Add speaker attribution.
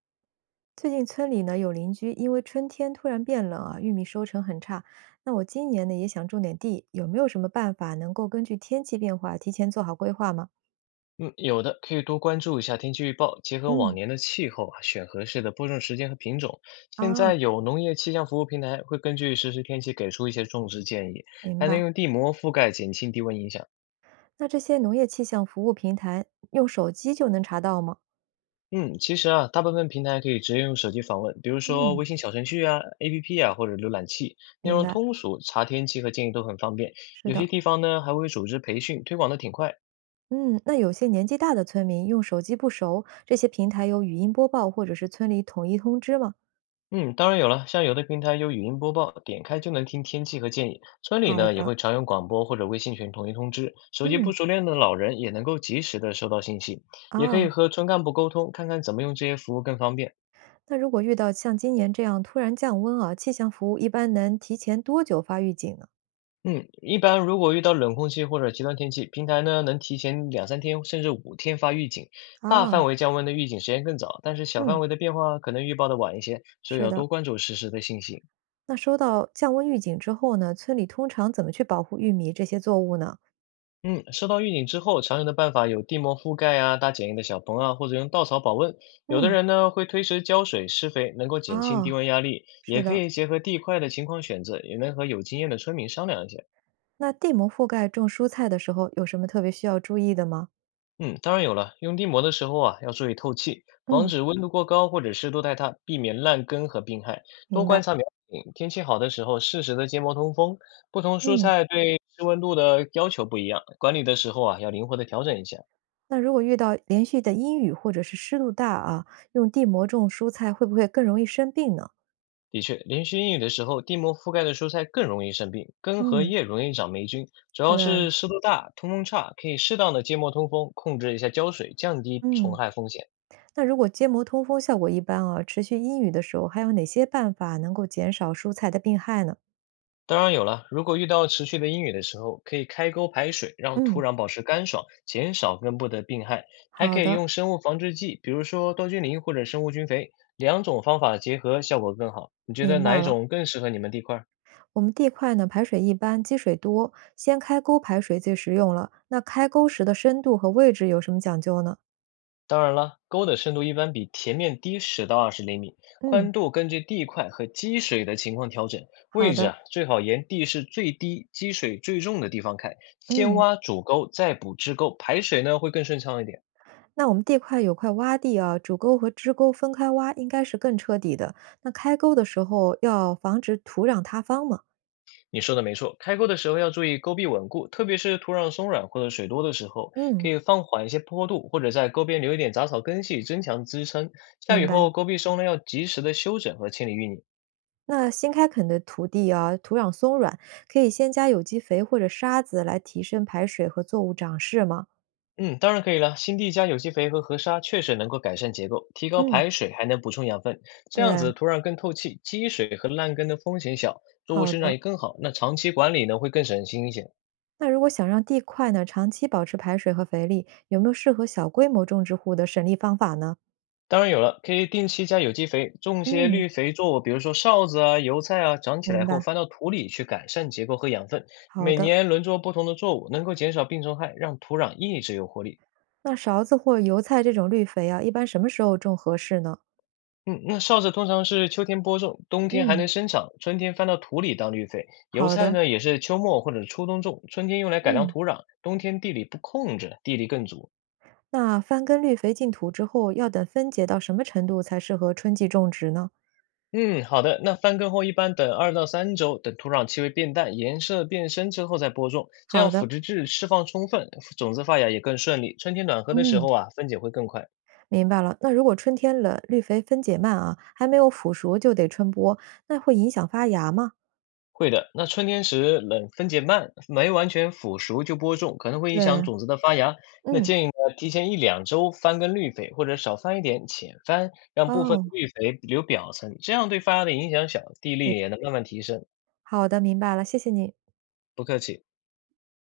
Speaker 1: 最近村里呢有邻居因为春天突然变冷啊，玉米收成很差。那我今年呢也想种点地，有没有什么办法能够根据天气变化提前做好规划吗？
Speaker 2: 嗯，有的，可以多关注一下天气预报，结合往
Speaker 1: 嗯，
Speaker 2: 年的气候啊，选合适的播种时间和品种。现
Speaker 1: 啊，
Speaker 2: 在有农业气象服务平台会根据实时天气给出一些种植建议，
Speaker 1: 明
Speaker 2: 还能
Speaker 1: 白。
Speaker 2: 用地膜覆盖，减轻低温影响。
Speaker 1: 那这些农业气象服务平台用手机就能查到吗？
Speaker 2: 嗯，其实啊，大部分平台可以直接用手机访问，比如说
Speaker 1: 嗯，
Speaker 2: 微信小程序啊、APP 啊，或者浏览器，内
Speaker 1: 明
Speaker 2: 容
Speaker 1: 白，
Speaker 2: 通俗，查天气和建议都很方便。
Speaker 1: 是
Speaker 2: 有些
Speaker 1: 的。
Speaker 2: 地方呢还会组织培训，推广的挺快。
Speaker 1: 嗯，那有些年纪大的村民用手机不熟，这些平台有语音播报或者是村里统一通知吗？
Speaker 2: 嗯，当然有了，像有的平台有语音播报，点开就能听天气和建议。村里
Speaker 1: 好
Speaker 2: 呢也
Speaker 1: 的，
Speaker 2: 会常用广播或者微信群统一通知，手机
Speaker 1: 嗯，
Speaker 2: 不熟练的老人也能够及时的收到信息，也可以
Speaker 1: 啊。
Speaker 2: 和村干部沟通，看看怎么用这些服务更方便。
Speaker 1: 那如果遇到像今年这样突然降温啊，气象服务一般能提前多久发预警呢？
Speaker 2: 嗯，一般如果遇到冷空气或者极端天气，平台呢能提前2、3天甚至5天发预警，大
Speaker 1: 啊，
Speaker 2: 范围降温的预警时间更早，但是小范
Speaker 1: 嗯，
Speaker 2: 围的变化可能预报的晚一些，所以
Speaker 1: 是
Speaker 2: 要
Speaker 1: 的。
Speaker 2: 多关注实时的信息。
Speaker 1: 那收到降温预警之后呢，村里通常怎么去保护玉米这些作物呢？
Speaker 2: 嗯，收到预警之后，常用的办法有地膜覆盖啊、搭简易的小棚啊，或者用稻草保温。有的
Speaker 1: 嗯，
Speaker 2: 人呢会推迟浇水、施肥，能够减轻低
Speaker 1: 啊，
Speaker 2: 温压力，
Speaker 1: 是
Speaker 2: 也可
Speaker 1: 的。
Speaker 2: 以结合地块的情况选择，也能和有经验的村民商量一下。
Speaker 1: 那地膜覆盖种蔬菜的时候，有什么特别需要注意的吗？
Speaker 2: 嗯，当然有了，用地膜的时候啊，要注意透气，防
Speaker 1: 嗯，
Speaker 2: 止温度过高或者湿度太大，避免烂根和病害。多
Speaker 1: 明
Speaker 2: 观
Speaker 1: 白。
Speaker 2: 察苗情，天气好的时候适时的结膜通风。不同蔬
Speaker 1: 嗯，
Speaker 2: 菜对湿温度的要求不一样，管理的时候啊要灵活的调整一下。
Speaker 1: 那如果遇到连续的阴雨或者是湿度大啊，用地膜种蔬菜会不会更容易生病呢？
Speaker 2: 的确，连续阴雨的时候，地膜覆盖的蔬菜更容易生病，根和
Speaker 1: 嗯，
Speaker 2: 叶容易长霉菌。主要
Speaker 1: 对，
Speaker 2: 是湿度大、通风差，可以适当的芥膜通风，控制一下浇水，降低虫
Speaker 1: 嗯。
Speaker 2: 害风险。
Speaker 1: 那如果结膜通风效果一般啊，持续阴雨的时候，还有哪些办法能够减少蔬菜的病害呢？
Speaker 2: 当然有了，如果遇到持续的阴雨的时候，可以开沟排水，让土
Speaker 1: 嗯，
Speaker 2: 壤保持干爽，减少根部的病害。还
Speaker 1: 好
Speaker 2: 可以
Speaker 1: 的，
Speaker 2: 用生物防治剂，比如说多菌灵或者生物菌肥，两种方法结合效果更好。你觉得
Speaker 1: 明
Speaker 2: 哪
Speaker 1: 白
Speaker 2: 一
Speaker 1: 了。
Speaker 2: 种更适合你们地块儿？
Speaker 1: 我们地块呢，排水一般，积水多，先开沟排水最实用了。那开沟时的深度和位置有什么讲究呢？
Speaker 2: 当然了，沟的深度一般比田面低10到20厘米，
Speaker 1: 嗯，
Speaker 2: 宽度根据地块和积水的情况调整。
Speaker 1: 好
Speaker 2: 位置
Speaker 1: 的，
Speaker 2: 啊，最好沿地势最低、积水最重的地方开，先
Speaker 1: 嗯，
Speaker 2: 挖主沟，再补支沟，排水呢会更顺畅一点。
Speaker 1: 那我们地块有块洼地啊，主沟和支沟分开挖，应该是更彻底的。那开沟的时候要防止土壤塌方嘛？
Speaker 2: 你说的没错，开沟的时候要注意沟壁稳固，特别是土壤松软或者水多的时候，可
Speaker 1: 嗯，
Speaker 2: 以放缓一些坡度，或者在沟边留一点杂草根系，增强支撑。下
Speaker 1: 明
Speaker 2: 雨
Speaker 1: 白。
Speaker 2: 后，沟壁松呢要及时的修整和清理淤泥。
Speaker 1: 那新开垦的土地啊，土壤松软，可以先加有机肥或者沙子来提升排水和作物长势吗？
Speaker 2: 嗯，当然可以了。新地加有机肥和河沙确实能够改善结构，提高
Speaker 1: 嗯，
Speaker 2: 排水，还能补充养分。这样
Speaker 1: 对，
Speaker 2: 子土壤更透气，积水和烂根的风险小，作物
Speaker 1: 好
Speaker 2: 生长也
Speaker 1: 的。
Speaker 2: 更好。那长期管理呢，会更省心一些。
Speaker 1: 那如果想让地块呢长期保持排水和肥力，有没有适合小规模种植户的省力方法呢？
Speaker 2: 当然有了，可以定期加有机肥，种些
Speaker 1: 嗯，
Speaker 2: 绿肥作物，比如说哨子啊、油菜啊，长起
Speaker 1: 明
Speaker 2: 来后
Speaker 1: 白，
Speaker 2: 翻到土里去改善结构和养分。
Speaker 1: 好
Speaker 2: 每
Speaker 1: 的。
Speaker 2: 年轮作不同的作物，能够减少病虫害，让土壤一直有活力。
Speaker 1: 那勺子或油菜这种绿肥啊，一般什么时候种合适呢？
Speaker 2: 嗯，那哨子通常是秋天播种，冬天还
Speaker 1: 嗯，
Speaker 2: 能生长，春天翻到土里当绿肥。油
Speaker 1: 好
Speaker 2: 菜
Speaker 1: 的。
Speaker 2: 呢，也是秋末或者初冬种，春天用来改良
Speaker 1: 嗯，
Speaker 2: 土壤，冬天地里不控制，地力更足。
Speaker 1: 那翻耕绿肥进土之后，要等分解到什么程度才适合春季种植呢？
Speaker 2: 嗯，好的。那翻耕后一般等2到3周，等土壤气味变淡、颜色变深之后再播种，这
Speaker 1: 好
Speaker 2: 样
Speaker 1: 的。
Speaker 2: 腐殖质释放充分，种子发芽也更顺利。春天暖和的时
Speaker 1: 嗯。
Speaker 2: 候啊，分解会更快。
Speaker 1: 明白了。那如果春天冷，绿肥分解慢啊，还没有腐熟就得春播，那会影响发芽吗？
Speaker 2: 会的，那春天时冷分解慢，没完全腐熟就播种，可能会影
Speaker 1: 对，
Speaker 2: 响种子的发芽。那
Speaker 1: 嗯，
Speaker 2: 建议呢，提前1、2周翻耕绿肥，或者少翻一点，浅翻，让部分的
Speaker 1: 哦，
Speaker 2: 绿肥留表层，这样对发芽的影响小，地力也能慢慢提升。
Speaker 1: 好的，明白了，谢谢你。
Speaker 2: 不客气。